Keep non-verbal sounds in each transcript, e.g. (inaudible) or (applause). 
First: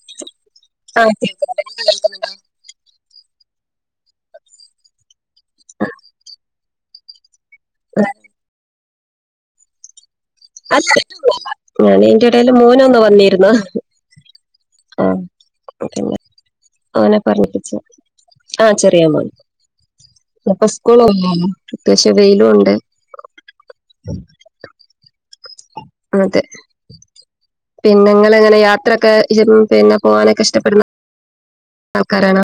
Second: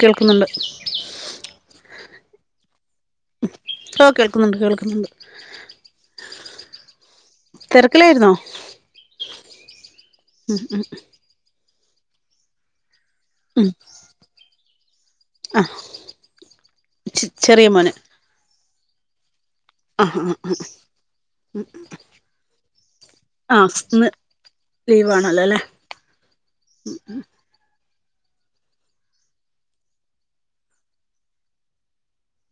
കേൾക്കുന്നുണ്ടോ ആ കേൾക്കു (unintelligible) ഓഹ്‌ കേൾക്കുന്നുണ്ട് കേൾക്കുന്നുണ്ട് തെരക്കിലായിരുന്നോ? (unintelligible) ഞാൻ ഇയിന്റെടെൽ മോൻ ഒന്ന് വന്നി ട്ടുന്ന ഉം ആഹ് ആ പിന്നെ അങ്ങനെ ചെ ചെറിയ പറഞ്ഞിപ്പിച്ച മോന് ആഹ് ചെറിയാ മോൻ ആ ആ പ്പോ സ്കൂളൊന്നും അത്യാവശ്യം വെയിലും ഉണ്ട് ആഹ് ന്ന് ലീവ് ആണല്ലോല്ലെ അതെ പിന്നെ നിങ്ങളെങ്ങനെ യാത്രെക്കെ പിന്നെ പോവാനൊക്കെ ഇഷ്ടപ്പെടുന്ന ആൾക്കാരാണ്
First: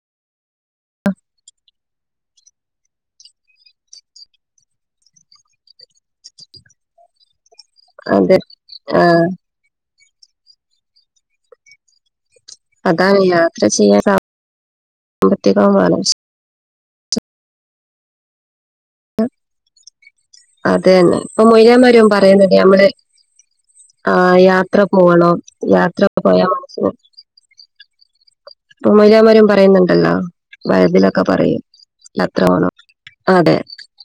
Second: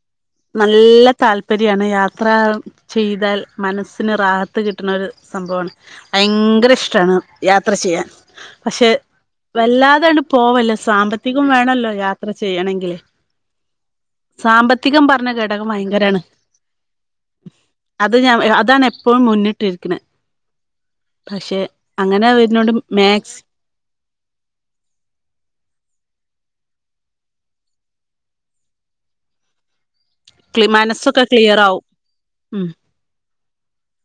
നല്ല താല്പര്യാണ് യാത്ര ചെയ്താൽ മനസ്സിന് റാഹത്ത് കിട്ടണൊരു സംഭവൊണ് ഭയങ്കര ഇഷ്ടാണ് യാത്ര ചെയ്യാൻ അതെ പക്ഷെ ആ, വല്ലാതാണ് പോവല്ല് സാമ്പത്തികം വേണല്ലോ യാ ത്ര ചെയ്യണെങ്കിൽ അതാണ് യാത്ര ചെയ്യാൻ സാമ്പത്തികം പറഞ്ഞ ഘടകം സാമ്പത്തികവുമാണ് ഭയങ്കരാണ് അത് ഞാൻ അതാണ് എപ്പോഴും മുന്നിട്ടിരിക്ക്ണ് അതന്നെ ഇപ്പൊ മൊയ്ലാന്മാരും പറയുന്നില്ലേ വരുന്നോണ്ട് നമ്മള് മാക്സ് ആഹ് യാത്ര പോണം യാത്രക്ക പോയാ മനസ പ്പോ മൊയിലിയാന്മാരും പറയുന്നുണ്ടല്ലോ വയ് ഇതിലൊക്കെ മനസ്സൊക്കെ ക്ലിയർ പറയും ആവും ഉം (unintelligible) അതെ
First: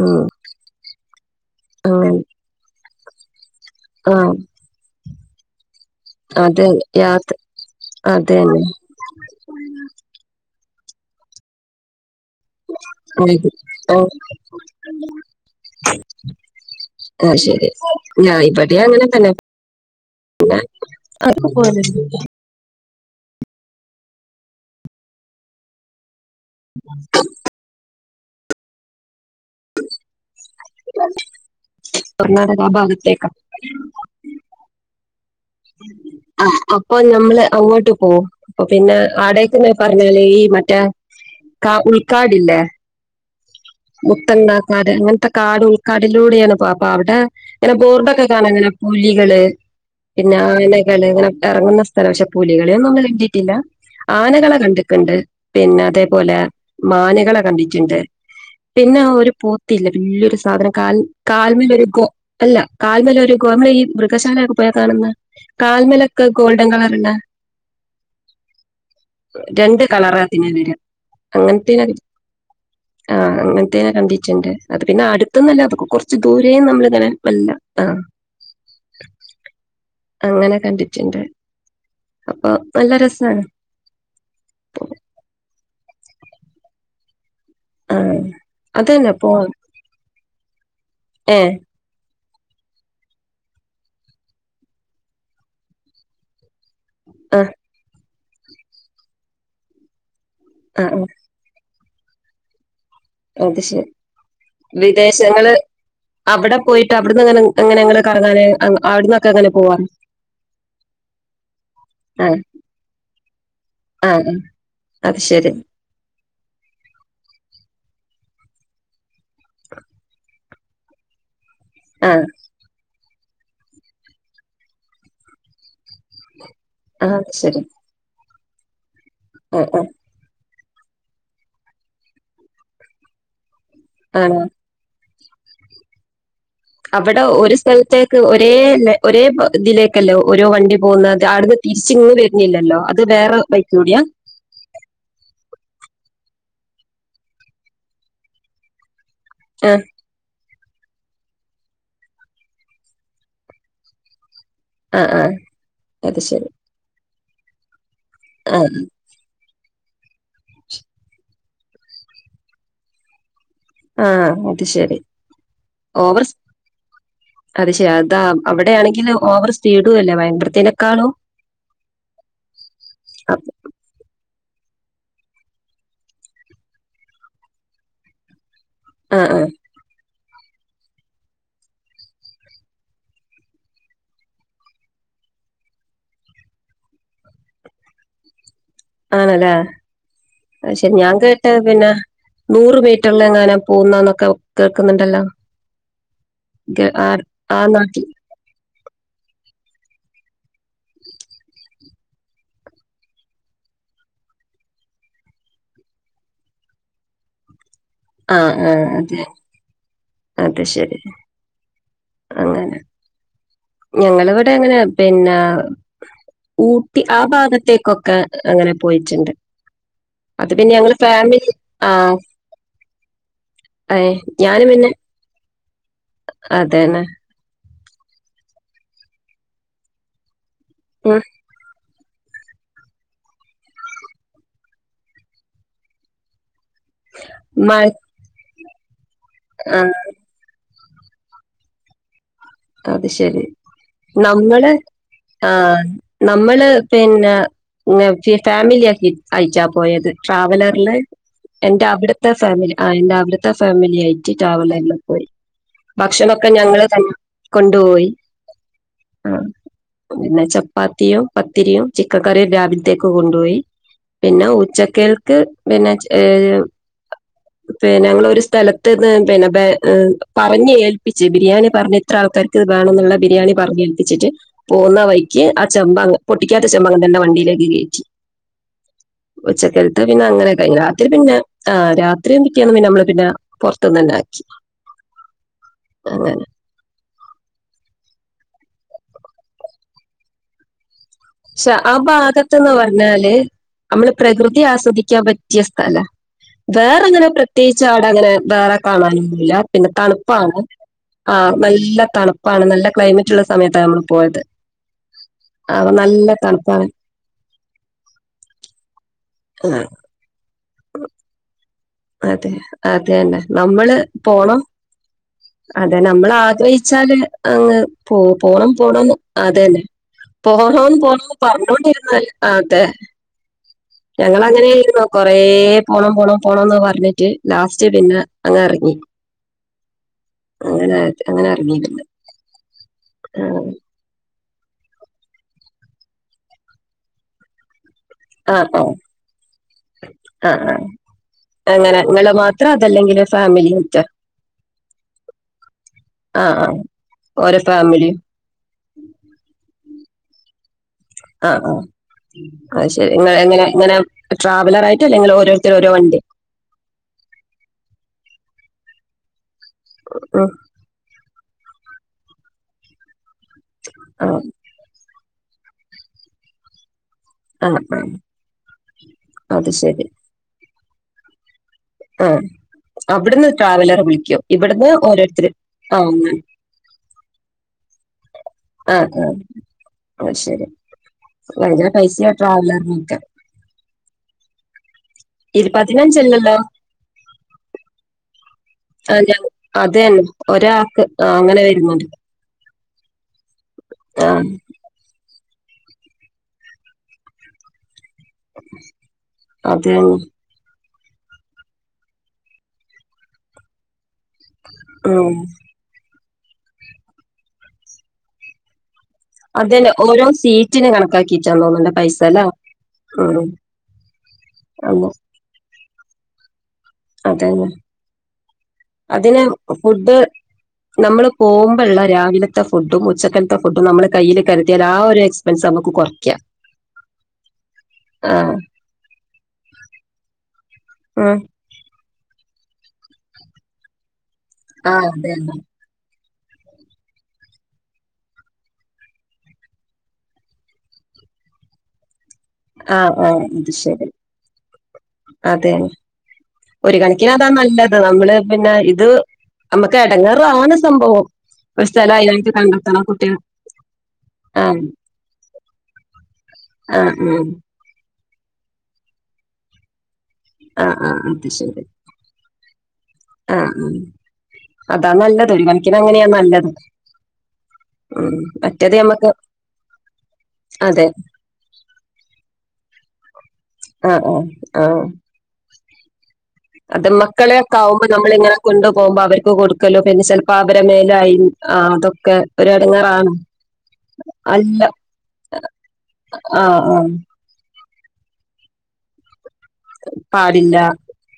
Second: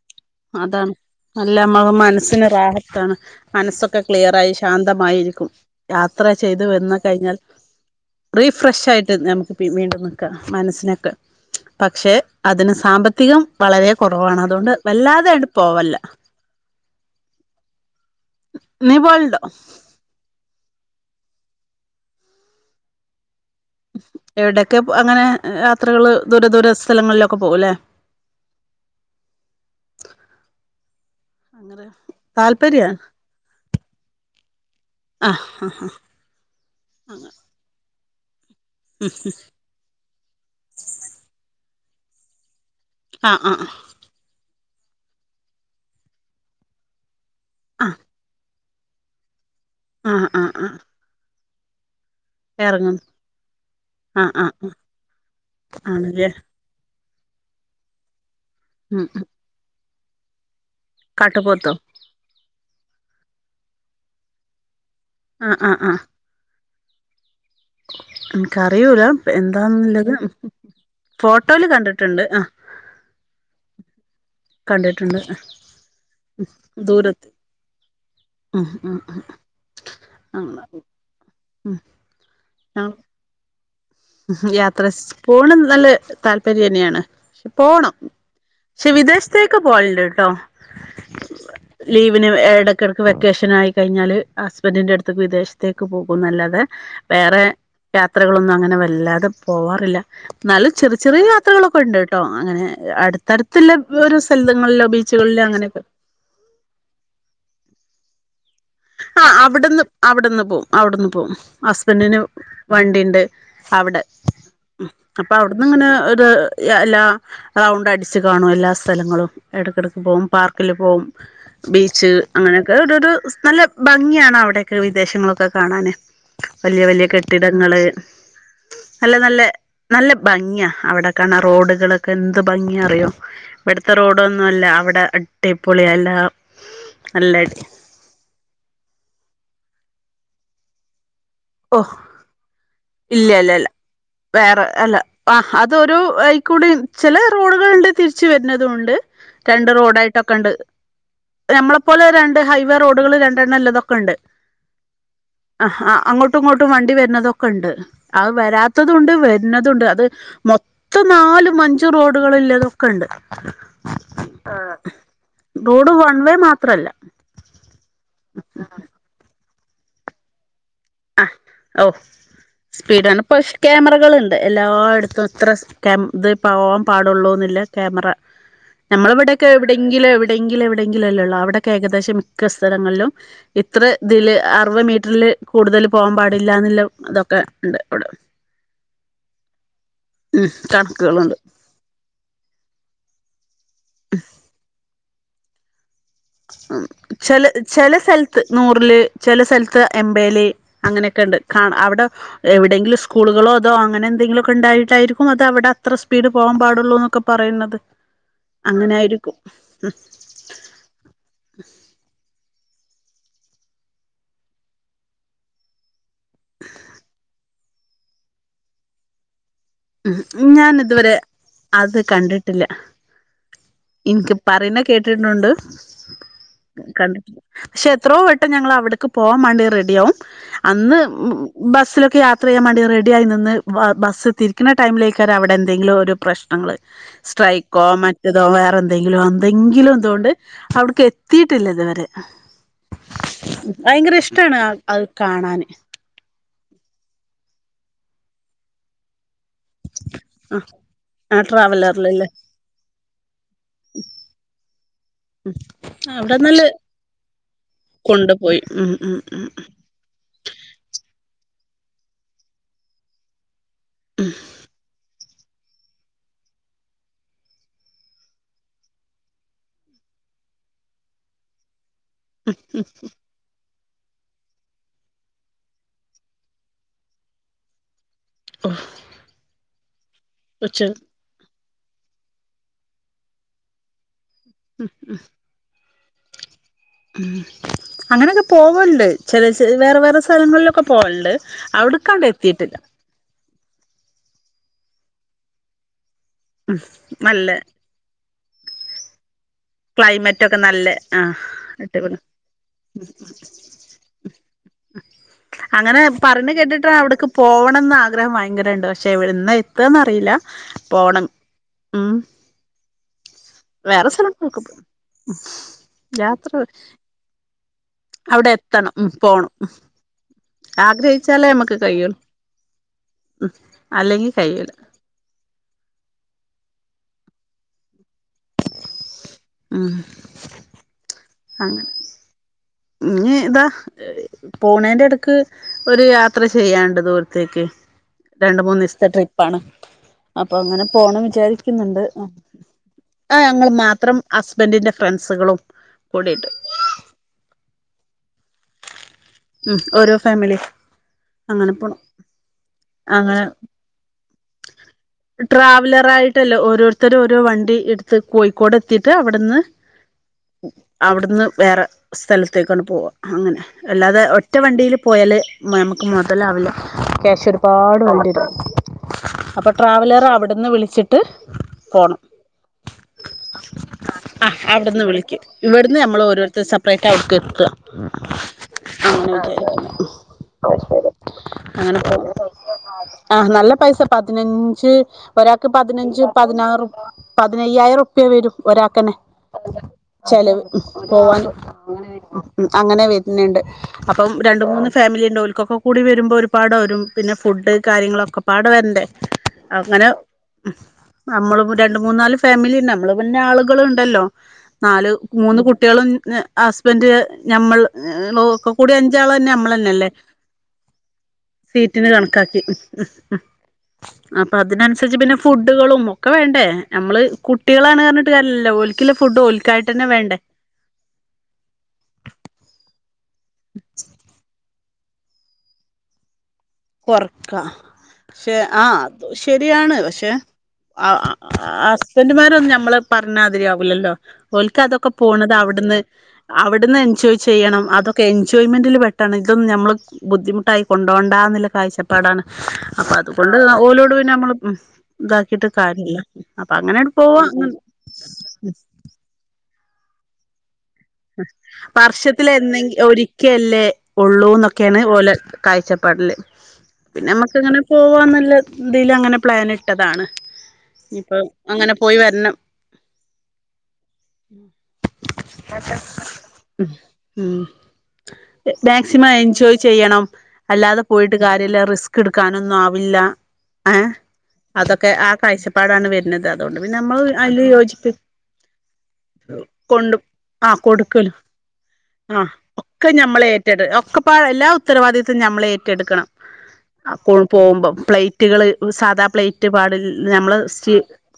ഉം അതാണ് അല്ല മ്മള അങ്ങനെ മനസ്സിന് റാഹത്താണ് മനസ്സൊക്കെ ആഹ് ക്ലിയർ ആയി ശാന്തമായിരിക്കും യാത്ര ചെയ്ത് അത് വന്ന് യാത്ര കഴിഞ്ഞാൽ അതന്നെ റീഫ്രഷായിട്ട് നമുക്ക് വീണ്ടും നിൽക്കുക മനസ്സിനൊക്കെ പക്ഷെ അതിന് സാമ്പത്തികം വളരെ കുറവാണ് അതുകൊണ്ട് വല്ലാതെട് പോവല്ല ഓഹ് ശെരി ഞാൻ ഇബ്ടെ നീ അങ്ങനെ തന്നെ പോവലുണ്ടോ പിന്നാ (unintelligible) എവിടെക്കെ അങ്ങനെ യാത്രകള് ദൂര ദൂര സ്ഥലങ്ങളിലൊക്കെ പോകുല്ലേ അങ്ങനെ കർണാടക താല്പര്യ ഭാഗത്തേക്ക ആഹ് ആഹ് അപ്പൊ നമ്മള് അങ്ങോട്ട് പോവും അപ്പൊ പിന്നെ ആടേക്ക് പറഞ്ഞല് ഈ മറ്റേ കാ ഉൾക്കാടില്ലേ ആഹ് ആഹ് ആഹ് മുത്തണ്ണ കാട് അങ്ങൻത്തെ കാട് ഉൾക്കാടിലൂടെയാണ് പോ അപ്പ അവടെ ഇങ്ങനെ ബോർഡൊക്കെ കണ ഇങ്ങനാ പുലികള് ആഹ് ആഹ് പിന്നെ ആഹ് ആഹ് ആനകള് ഇങ്ങനെ ഇറങ്ങുന്ന സ്ഥലം പക്ഷെ ഇറങ്ങും പുലികളെയൊന്നും കണ്ടിട്ടില്ല ആഹ് ആഹ് ആനകളെ ആഹ് കണ്ട്ക്ക്ണ്ട് പിന്നെ ആണല്ലേ അതേപോലെ മാന്കളെ കണ്ടിട്ട്ണ്ട് പിന്നെ ഉം ഒരു പോത്തില്ലേ ബെല്ലിയൊരു സാധനം കാൽ കാട്ടുപോത്തോ കാല്മേലൊരു ഗോ അല്ല കാൽമേൽ ഒരു ഗോ നമ്മള് ഈ മൃഗശാലയൊക്കെ പോയാ കാണ്ന്ന ആഹ് ആഹ് കാൽമേലൊക്കെ ഗോൾഡൻ കളർള്ളാ എൻക്കറിയൂല രണ്ട് എന്താന്ന്ല്ലത് കളറാ അതിന് വരാ ഫോട്ടോല് കണ്ട്ട്ട്ണ്ട് ആഹ് ആഹ് അങ്ങൻത്തെനെ കണ്ടി ട്ട്ണ്ട് അത് പിന്നെ കണ്ടിട്ടുണ്ട് അട്ത്ത്ന്നല്ല അതക്കെ കൊർച്ച് ദുരെന്ന് നമ്മള്ങ്ങനെ ദൂരത്ത് വല്ല ആഹ് ഉം ഉം ഉം ഉം അങ്ങനെ കണ്ട്ട്ട്ണ്ട് ഉം അപ്പൊ നല്ല ഞങ്ങള് രസാണ് യാത്ര സ് പോണ് നല്ല താല്പര്യന്നെയാണ് പോണം ആ പക്ഷെ അതന്നെ പോ വിദേശത്തേക്ക് പോവാല്ണ്ട് ട്ടോ ഏ ലീവിന് എടയ്ക്ക് എടക്ക് വെക്കേഷൻ ആയി കഴിഞ്ഞാല് ഹസ്ബൻന്റിന്റെ അട്ത്ത്ക്ക് വിദേശത്തേക്ക് പോകുംന്നല്ലാതെ ആ വേറെ യാത്രകളൊന്നും അങ്ങനെ വല്ലാതെ പോവാറില്ല ന്നാലും ആ ചെറി ആ ചെറിയ ത്രകളൊക്കെ ഉണ്ട്ട്ടോ അങ്ങനെ അത് അട്ത്തട്ത്ത്ല്ലാ ശരി ഓരോ സ്ഥലങ്ങളിലോ ബീച്ചുകളിലോ അങ്ങനെയൊക്കെ അവ്ടെ പോയിട്ട് അബ്ട്ന്ന്ങ്ങനെ എങ്ങനെങ്ങള് കറങ്ങാന് അങ്ങ് ആട് ആഹ് അവ്ട്ന്ന് അവ്ട്ന്ന് പോം അവ്ട്ന്ന് പോവും ഹസ്ബന്റിന് ആ വണ്ടിണ്ട് അവ്ടെ ആ ആ, അത് അപ്പൊ ശരി അവ്ട്ന്ന് ഇങ്ങനെ ഒര് യാ ല്ലാ റൗണ്ട് അടിച്ച് കാണും എല്ലാ സ്ഥലങ്ങളും ഇടക്കേടക്ക് പോം പാർക്കില് പോം ബീച്ച് ആ അങ്ങനൊക്കെ ഒരോര് സ് നല്ല ഭംഗിയാണ് അവ്ടോക്കെ വിദേശങ്ങളൊക്കെ കാണന് വല്യ വല്യ ആഹ് കെട്ടിടങ്ങള് നല്ല നല്ലേ ഓഓ നല്ല ഭംഗിയാ അവിടെക്കാണ റോഡ്കളൊക്കെ എന്ത് ഭംഗിയ അറിയോ ഇബട്ത്തെ ആണോ റോഡൊന്നും അല്ല അവടെ അടിപ്പൊളിയാ അല്ല അവടെ ഒര് സ്ഥലത്തേക്ക് ഒരേല്ലേ ഒരേ ഇതിലേക്കല്ലേ ഓരോ വണ്ടി പോക്ന്നത് ആട്ന്ന് ഓ തിര്ച്ച് ഇങ്ങോട് വര്ന്നില്ലല്ലോ അത് ഇല്ല ബേറെ ഇല്ല വയ്ക്കൂടിയാ വേറെ അല്ല ആ അതൊരൂ അയ്ക്കൂടിം ചേല റോഡ്കള്ണ്ട് തിരിച്ച് വര്ന്നതും ഉണ്ട്. രണ്ട് ആഹ് റോഡായിട്ടൊക്കെ ഇണ്ട് നമ്മളെപ്പോലെ രണ്ട് ഹൈവേ റോഡ്കള് രണ്ടെണ്ണം ല്ലതൊക്കെ ഇണ്ട് ആഹ് ആഹ് അഹ് ആ അത് അങ്ങോട്ടും ശരി ഇങ്ങോട്ടും വണ്ടി വര്ന്നതൊക്കെ ഉണ്ട് അഹ് ആഹ് വരാത്തത്ണ്ട് വര് ണതുണ്ട് അത് മൊത്തം നാലും മഞ്ചും റോഡ്കള്ല്ലതൊക്കെ ഇണ്ട് ആ അത് ശരി റോഡ് വൺ ഓവറ് വേ മാത്രല്ല അത് ശെ അതാ അവിടെയാണെങ്കില് ഓവറ് സ്പീഡും അല്ല വയ്മ്പരത്തേനെക്കാളും ആ ഓ സ്പീഡാണ് അപ് ഇപ്പഷ് ക്യാമറകള് ഇണ്ട് എല്ലാട്ത്തുംത്ര ക്യാമ ഇത് പവോൻ പാടുള്ളൂന്നില്ല ക്യാമറ നമ്മള ആഹ് ആഹ് ഇവിടക്കെ ടെങ്കിലും എവിടെങ്കിലും എവിടെങ്കിലുംല്ലേള്ളാ അവിടെക്കെ ഏകദേശം മിക്ക സ്ഥലങ്ങളിലും. ഇത്ര ഇതില് അറുവത് മീറ്റർല് കൂട്തൽ പോവാൻ പാടില്ല ന്ന്ല്ലാ ഇതൊക്കെ ഇണ്ട് അവടെ അങ്ങനല്ലേ ഉം അഹ് ശരി ഞാൻ കണക്കുകളുണ്ട് കേട്ട് പിന്നെ നൂറ് മീറ്ററില് എങ്ങാനും. പോവ്ന്ന്ന്നൊക്കെ കേക്ക്ന്ന്ണ്ടല്ലോ ചെല ചെല സെൽ ത്ത് നൂറില് ചെല സ്ഥലത്ത് എംപല് അങ്ങനെക്കെ ഇണ്ട് കാണ അവടെ എവിടെങ്കിലും സ്കൂളുകളോ അതോ അങ്ങനെ എന്തെങ്കിലും ഒക്കെ ഉണ്ടായിട്ടായിരിക്കും. അത് അവടെ അത്ര സ്പീഡ് പോവാൻ പാടൊള്ളൂന്നൊക്കെ പറയ്ന്നത്. ആഹ് ആഹ് അതെ അങ്ങനായിരിക്കും. ഉം അത് ശെരി അ (inaudible) ഞങ്ങളിവിടെ അങ്ങനെ പിന്നെ ഊട്ടി ആ ഭാഗത്തേക്കൊക്കെ അങ്ങനെ പോയിട്ടുണ്ട്. ഉ അത് പിന്നെ ഞാൻ ഞങ്ങള് ഇതുവരെ ഫാമിലി അത് ആഹ് കണ്ടിട്ടില്ല. ഏഹ് ഇനിക്ക് ഞാന് പറയുന്ന പിന്നെ കേട്ടിട്ടുണ്ട് അതന്നെ. കണ്ടിട്ട പക്ഷെ എത്രയോ വട്ടം ഞങ്ങൾ അവിടക്ക് പോകാൻ വേണ്ടി റെഡിയവും. അന്ന് ഉം ഉ ബസ്സിലൊക്കെ യാത്ര ചെയ്യാൻ വേണ്ടി റെഡി ആയി നിന്ന്. ബസ് ടൈമിലേക്ക അവിടെ എന്തെങ്കിലും ഒരു പ്രശ്നങ്ങൾ മ സ്ട്രൈക്കോ മറ്റതോ വേറെ എന്തെങ്കിലോ എന്തെങ്കിലും ആഹ് എന്തുകൊണ്ട് അവിടക്ക് എത്തിട്ടില്ല ഇതുവരെ അത് ശരി ഭയങ്കര ഇഷ്ടാണ് നമ്മള് അത് കാണാന് ആഹ് നമ്മള് പിന്നെ ഫാമിലി ആക്കി അയച്ചാ പോയത് ആ ട്രാവലറില് ആ എന്റെ ട്രാവലറിലല്ലേ അവിടുത്തെ ഫാമിലി ആ എന്റെറെ അവിടുത്തെ ഫാമിലി ആയിട്ട് ട്രാവൽ ആ പോയി ഉം അവിടെ ഭക്ഷണമൊക്കെ നല്ല ഞങ്ങള് തന്നെ കൊണ്ടുപോയി. കൊണ്ടുപോയി ഉം ഉം ഉ ആഹ് പിന്നെ ചപ്പാത്തിയും പത്തിരിയും ചിക്കൻ കറിയും രാവിലത്തേക്ക് കൊണ്ടുപോയി ഉം പിന്നെ ഉച്ചക്കേൾക്ക് പിന്നെ ഏ പിന്നെ ഞങ്ങളൊ ഒരു സ്ഥലത്ത്ന്ന് പിന്നെ പറഞ്ഞഞ് ഏൽപ്പിച്ച് ബിരിയാണി പറഞ്ഞ- ഇത്ര ആൾക്കാർക്ക് ഇത് ഉം ഉം വേണംമേന്നുള്ള ബിരിയാണി പറഞ്ഞ് എൽപ്പിച്ചിട്ട്. പോകുന്ന വൈക്ക് ആ ചെമ്പ പൊട്ടിക്കാത്ത ചെമ്പങ്ങ തന്റെ വണ്ടിയിലേക്ക് കയറ്റി. ഓഹ് ഉച്ചക്കറത്തോ പിന്നെ അങ്ങനെ കഴി രാത്രി പിന്നെ ആ രാത്രിയും പിറ്റേന്ന് നമ്മള് പിന്നെ പുറത്തു നിന്ന്ന്നെ ആാക്കി ഉം ഉം അതെതെ ഉം അങ്ങനെയൊക്കെ പോവ്വുണ്ട് ചെല ചെല വേറെ വേറെ സ്ഥലങ്ങളിലൊക്കെ പോൾണ്ട് അവിടുക്കാണ്ട് എത്തിയിട്ടില്ല എന്നാല് നമ്മള് പ്രകൃതി ആസ്വദിക്കാൻ പറ്റിയ സ്ഥല ഉം വേറെങ്ങനെ നല്ല പ്രത്യേകിച്ച് ചാട അങ്ങനെ വേറെ കാണാനു ഒന്നുമില്ല പിന്നെ ക്ലൈമറ്റ് ഒക്കെ തണുപ്പാണ് നല്ല ആ നല്ല അടിപൊളി തണുപ്പാണ് നല്ല ക്ലൈമറ്റ് ഉള്ള സമയത്താണ് നമ്മൾ പോയത് അപ്പൊ അങ്ങനെ നല്ല പറണ് തണുപ്പാണ് കേട്ടിട്ടാ അവിടെക്ക് പോകണംന്ന് ആഗ്രഹം ഭയങ്കര ഉണ്ട് പക്ഷെ ഇവിടെന്ന് ആ എത്തുകന്നറിയില്ല പോണം ഉ അതെ അതെ തന്നെ നമ്മള് പോണം സ്ഥലങ്ങളൊക്കെ പോവും അതെ നമ്മൾ യാത്ര ആഗ്രഹിച്ചാല് അങ്ങ് പോ അവിടെ പോണം എത്തണം ഉം പോണെന്ന് പോണം അതന്നെ പോണം പോണം ആഗ്രഹിച്ചാലേ നമുക്ക് പറഞ്ഞോണ്ടിരുന്ന കഴിയുള്ളൂ ആതെ ഉം അല്ലെങ്കിൽ ഞങ്ങള് കഴിയൂല അങ്ങനെയാ ഇരുന്നത് കൊറെ പോണം പോണം പോണന്ന് പറഞ്ഞിട്ട് ലാസ്റ്റ് പിന്നെ അങ്ങ് എറങ്ങി ഉം അങ്ങനെ അങ്ങനെ എറങ്ങിട്ടുണ്ട് ഇ ഇതാ പോണേന്റെ എടക്ക് ഒരു യാത്ര ചെയ്യാണ്ട് ദൂരത്തേക്ക് ആ രണ്ട് മൂന്ന് ആ ആ ദിവസത്തെ ട്രിപ്പാണ് അപ്പൊ ആ ആ. അങ്ങനെ പോണം അങ്ങനെ വിചാരിക്കുന്നുണ്ട് നിങ്ങള് മാത്രം അതല്ലെങ്കിൽ ആഹ് ഞങ്ങൾ ഫാമിലി മറ്റോ മാത്രം ഹസ്ബൻഡിന്റെ ഫ്രണ്ട്സുകളും കൂടിയിട്ട് ആഹ് ആഹ് ഓരോ ഫാമിലി ഉം ഓരോ ഫാമിലി ആഹ് അങ്ങനെ ആഹ് പോണം അത് ശരി നിങ്ങള് അങ്ങനെ എങ്ങനാ എങ്ങനാ ട്രാവലർ ആയിട്ടെല്ലെ നിങ്ങൾ ഓരോരുത്തരും ഓരോ വണ്ടി ഇട്ടല്ല ഓരോരുത്തരും ഓരോ വണ്ടി എടുത്ത് കോഴിക്കോട് എത്തിട്ട് അവിടെന്ന് ട്ട് (unintelligible) അവിടെന്ന് വേറെ സ്ഥലത്തേക്കാണ് പോവുക അങ്ങനെ അല്ലാതെ ആ ഒറ്റ വണ്ടിയില് പോയാല് നമക്ക് മെതലാവില്ല ക്യാഷ് ആ ആ ഒരുപാട് വേണ്ടിവരും അപ്പെ അത് ട്രാവലർ അവിടുന്ന് വിളിച്ചിട്ട് ആഹ് ആഹ് ഇവിടുന്ന് അവിടെന്ന് വിളിക്കും ഓരോരുത്തര് ആ ഇവിടുന്ന് നമ്മൾ അങ്ങനെ ഓരോരുത്തര് സപ്പറേറ്റ് അവിടെക്ക് എത്തുക ആ ആ അങ്ങനെ ആ ശരി ആയത് ഭയങ്കര തന്നെ ആഹ് പൈസയാ നല്ല ട്രാവലറിനൊക്കെ ആഹ് നല്ല പ ഒരു ദിവസം പതിനഞ്ച് ഒരാൾക്ക് ഇരു പതിനഞ്ച് പതിനഞ്ചല്ലല്ലോ പതിനാറ് പതിനയ്യായിരം റു പിന്നെ വരും ഒരാക്കാന്നെ ആ ഞാൻ അത് തന്നെ ചെലവ് ഉം ഒരാൾക്ക് ആ പോവാന് അങ്ങനെ വരുന്നുണ്ട് അങ്ങനെ വെരുന്നുണ്ട് ആ അപ്പം രണ്ട് മൂന്ന് ഫാമിലി ഉണ്ട് ഓൽക്കൊപ്പം കൂടി വരുമ്പോ ഒരുപാട് വരും പിന്നെ ഫുഡ് കാര്യങ്ങളൊക്കെ പാട് വരണ്ടേ അത് അങ്ങനെ തന്നെ നമ്മള് രണ്ട് മൂന്ന് നാല് ഫാമിലി നമ്മള് പിന്നെ ആളുകളും ഒണ്ടല്ലോ നാല് ഉം മൂന്ന് കുട്ടികളും ഹസ്ബൻഡ് നമ്മൾ ഒക്കെ കൂടി അഞ്ച് അഞ്ചാള് തന്നെ അത് നമ്മള് തന്നെല്ലേ ഓരോ സീറ്റിന് കണക്കാക്കിയിട്ടാന്ന് തോന്നുന്നുണ്ട് സീറ്റിന് പൈസ അല്ലേ കണക്കാക്കി ഉ ഉം അപ്പൊ അതിന് അന്ന് അനുസരിച്ച് പിന്നെ ഫുഡുകളും ഒക്കെ വേണ്ടേ നമ്മള് അതന്നെ കുട്ടികളാണ് പറഞ്ഞിട്ട് കാര്യയില്ലല്ലോ ഓലിക്കയിട്ടുള്ള ഫുഡ് ഓലിക്കായിട്ട്‌ തന്നെ വേണ്ടേ നമ്മള് പോകുമ്പഴുള്ള രാവിലത്തെ ഫുഡും ഉച്ചക്കലത്തെ ഫുഡും നമ്മള് കയ്യില് കരു ആഹ് ഒരു എക്സ്പെൻസ് നമ്മക്ക് കെറയ്ക്കാം കൊറക്കാം ആ ശ അത് ശരിയാണ് പക്ഷെ ആ ഉം ഹസ്ബൻഡുമാരൊന്നും നമ്മള് പറഞ്ഞ മാതിരി ആവില്ലല്ലോ ഓൾക്ക് ആ അതൊക്കെ അതെ പോണത് അവിടെന്ന് അവിടെന്ന് എൻജോയ് ചെയ്യണം അതൊക്കെ എൻജോയ്മെന്റിൽ പെട്ടതാണ് ഇത് ഒന്നും നമ്മള്ക്ക് ബുദ്ധിമുട്ടായി കൊണ്ടു വോണ്ടാന്ന് കാഴ്ചപ്പാടാണ് ആ അപ്പൊ ആ അതുകൊണ്ട് അത് ശരി ഓലോട് പിന്നെ നമ്മള് ഉം ഇതാക്കിട്ട് അതെ കാര്യയില്ല അപ്പൊ അങ്ങനെ പോവാ അ നമ്മള് പിന്നെ ഇത് നമ്മക്ക് എടങ്ങാറാണ് സംഭവം ഒരു സ്ഥലം വർഷത്തി അതിനായിട്ട് കണ്ടെത്തണം എന്നെങ്ക കുട്ടികൾ ഒരിക്കല്ലേ ഉള്ളൂ ആ ഒക്കെയാണ് ഓലെ കാഴ്ചപ്പാടില് ആഹ് പിന്നെ ഉം നമ്മക്ക് അങ്ങനെ പോവാന്നുള്ള ഇതിൽ അങ്ങനെ പ്ലേൻ ഇട്ടതാണ് ആ ആ ഇപ്പം അത് അങ്ങനെ പോയി വരണം ആഹ് ഉം അതാ നല്ലത് ഒരു കണക്കിന് അങ്ങനെയാ നല്ലത് ഉം ഉം. മറ്റേത് മാക്സിമം നമുക്ക് എൻജോയ് ചെയ്യണം അല്ലാതെ അതെ പോയി- റിസ്ക് എടുക്കാനൊന്നും ആവില്ല ഏഹ് ആ ആ അതൊക്കെ ആ കാഴ്ച പ്പാടാണ് വരുന്നത് അതുകൊണ്ട് പിന്നെ അത് നമ്മൾ മക്കളെ അതിൽ ഒക്കെ ആവുമ്പോ നമ്മളിങ്ങനെ കൊണ്ടുപോകുമ്പോ അവർക്ക് യോജിക്കുന്നു കൊടുക്കലോ കൊണ്ട പിന്നെ ചിലപ്പോ ആഹ് അവരെ കൊടുക്കല് മേലായി ആ, അതൊക്കെ ആ ഒരു ഒക്കെ ഇടങ്ങേറാണ് ഞമ്മള് ഏറ്റെട് ഒക്കെ പാട് അല്ല എല്ലാഉത്തരവാദിത്വ ഞമ്മള് ഏറ്റ ടുക്കണം ആ ആ അപ്പോൾ - ണ്ടുപോകുമ്പോം പ്ലേറ്റുകള് സാധാ പ്ലേറ്റ് പാട നമ്മള് പാടില്ല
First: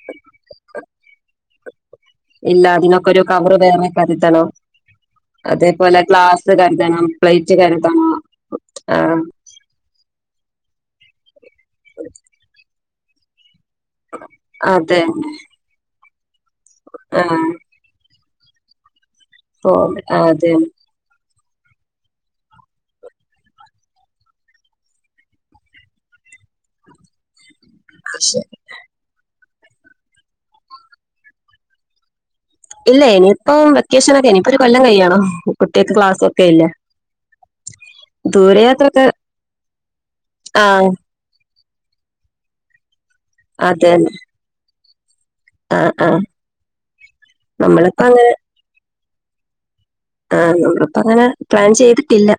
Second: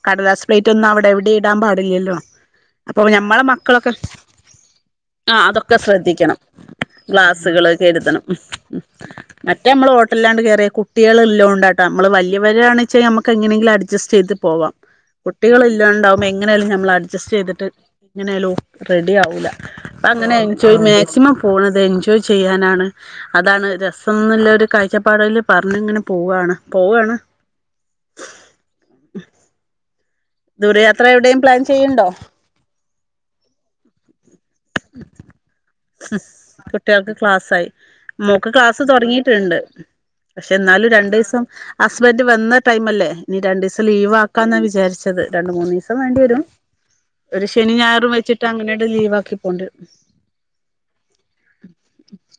കടലാസ്പ്ളേറ്റ് ഒന്നും അവിടെ എവിടെ ഇടാൻ പാടില്ലല്ലോ ഇല്ല അതിനൊക്കെ അപ്പൊ ഒരു ഞമ്മളെ കവറ് വേറെ മക്കളൊക്കെ കരുതണം ആ അതൊക്കെ അതേപോലെ ശ്രദ്ധിക്കണം ഗ്ലാസ് കരുതണം പ്ലേറ്റ് ഗ്ലാസുകൾ കരുതണം ആ മറ്റേ നമ്മൾ ഹോട്ടലാണ്ട് കയറിയ കുട്ടികൾ ഇല്ലോ ഉണ്ടാട്ട നമ്മള് വല്യവരാണ വെച്ചാൽ നമക്ക് എങ്ങനെങ്കിലും അഡ്ജസ്റ്റ് ചെയ്ത് പോവാം അതെ കുട്ടികള ഇല്ലണ്ടാവുമ്പോൾ എങ്ങനെയാലും നമ്മൾ അഡ്ജസ്റ്റ് ആഹ് ചെയ്തിട്ട് എങ്ങനൊലോ റെഡി ആവില്ല ഓ അപ്പ അങ്ങനെ അതെ എൻജോയ് മാക്സിമം പോണത് എൻജോയ് ചെയ്യാനാണ് അതാണ് രസനുള്ള ഒരു കാഴ്ചപ്പാടിൽ പറഞ്ഞ ഇങ്ങനെ പോവാണ് പോവയാണ് പക്ഷെ ദൂരയാത്ര എവിടെയും പ്ലാൻ ചെയ്യുണ്ടോ? ഇല്ല ഇനിയിപ്പ വെക്കേഷന് ഒക്കെ ഇനിയിപ്പൊ ഒരു കൊല്ലം കഴിയണം കുട്ടികൾക്ക് ക്ലാസ്സൊക്കെ ഇല്ലേ. കുട്ടികൾക്ക് ക്ലാസ്സായി മോക്ക് ക്ലാസ്സ് ദൂരയാത്രൊക്കെ തുടങ്ങിട്ടുണ്ട് പക്ഷെ എന്നാലും ആഹ് രണ്ടു ദിവസം ഹസ്ബൻഡ് വന്ന ടൈം അല്ലേ ഇനി രണ്ടു ദിവസം അതെന്നെ ലീവ് ആക്കാന്നാ വിചാരിച്ച ത് രണ്ടു മൂന്ന് ആഹ് ദിവസം വേണ്ടി ആഹ് വരും ഒരു ശനി നമ്മളിപ്പോ ഞായറും അങ്ങനെ വെച്ചിട്ട് അങ്ങനെട്ട ലീവാക്കി പോണ്ടിവരും ആഹ നമ്മളപ്പ അങ്ങനെ പ്ലാൻ ചെയ്തിട്ടില്ല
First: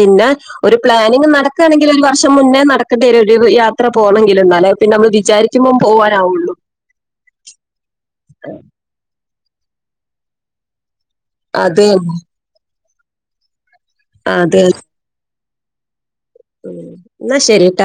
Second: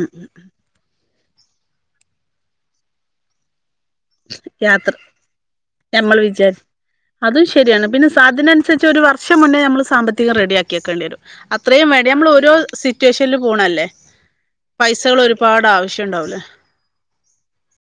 ഉം ഒരു പ്ലാനിങ് നടക്കയാണെങ്കിൽ ഒരു വർഷം മുന്നേ നടക്കണ്ടരും ഒരു യാ ത്ര പോകണെങ്കിലും എന്നല്ലേ പിന്നെ യാത്ര നമ്മള് വിചാരിക്കുമ്പ ഞമ്മൾ പോകാനാവുള്ളു വിചാരി അതും ശരിയാണ് പിന്നെ അതിനനുസരിച്ച് ഒരു വർഷം മുന്നേ നമ്മൾ സാമ്പത്തിക റെഡിയാക്കിവെക്കേണ്ടി വരും അതെ അത്രയും വേണ്ട നമ്മൾ ഓരോ സിറ്റുവേഷനിൽ പോണല്ലേ ആഹ് അതെ അതെ പൈസകൾ ഒരുപാട് ആവശ്യണ്ടാവിടെ ഉം എന്നാ ശരിട്ടാ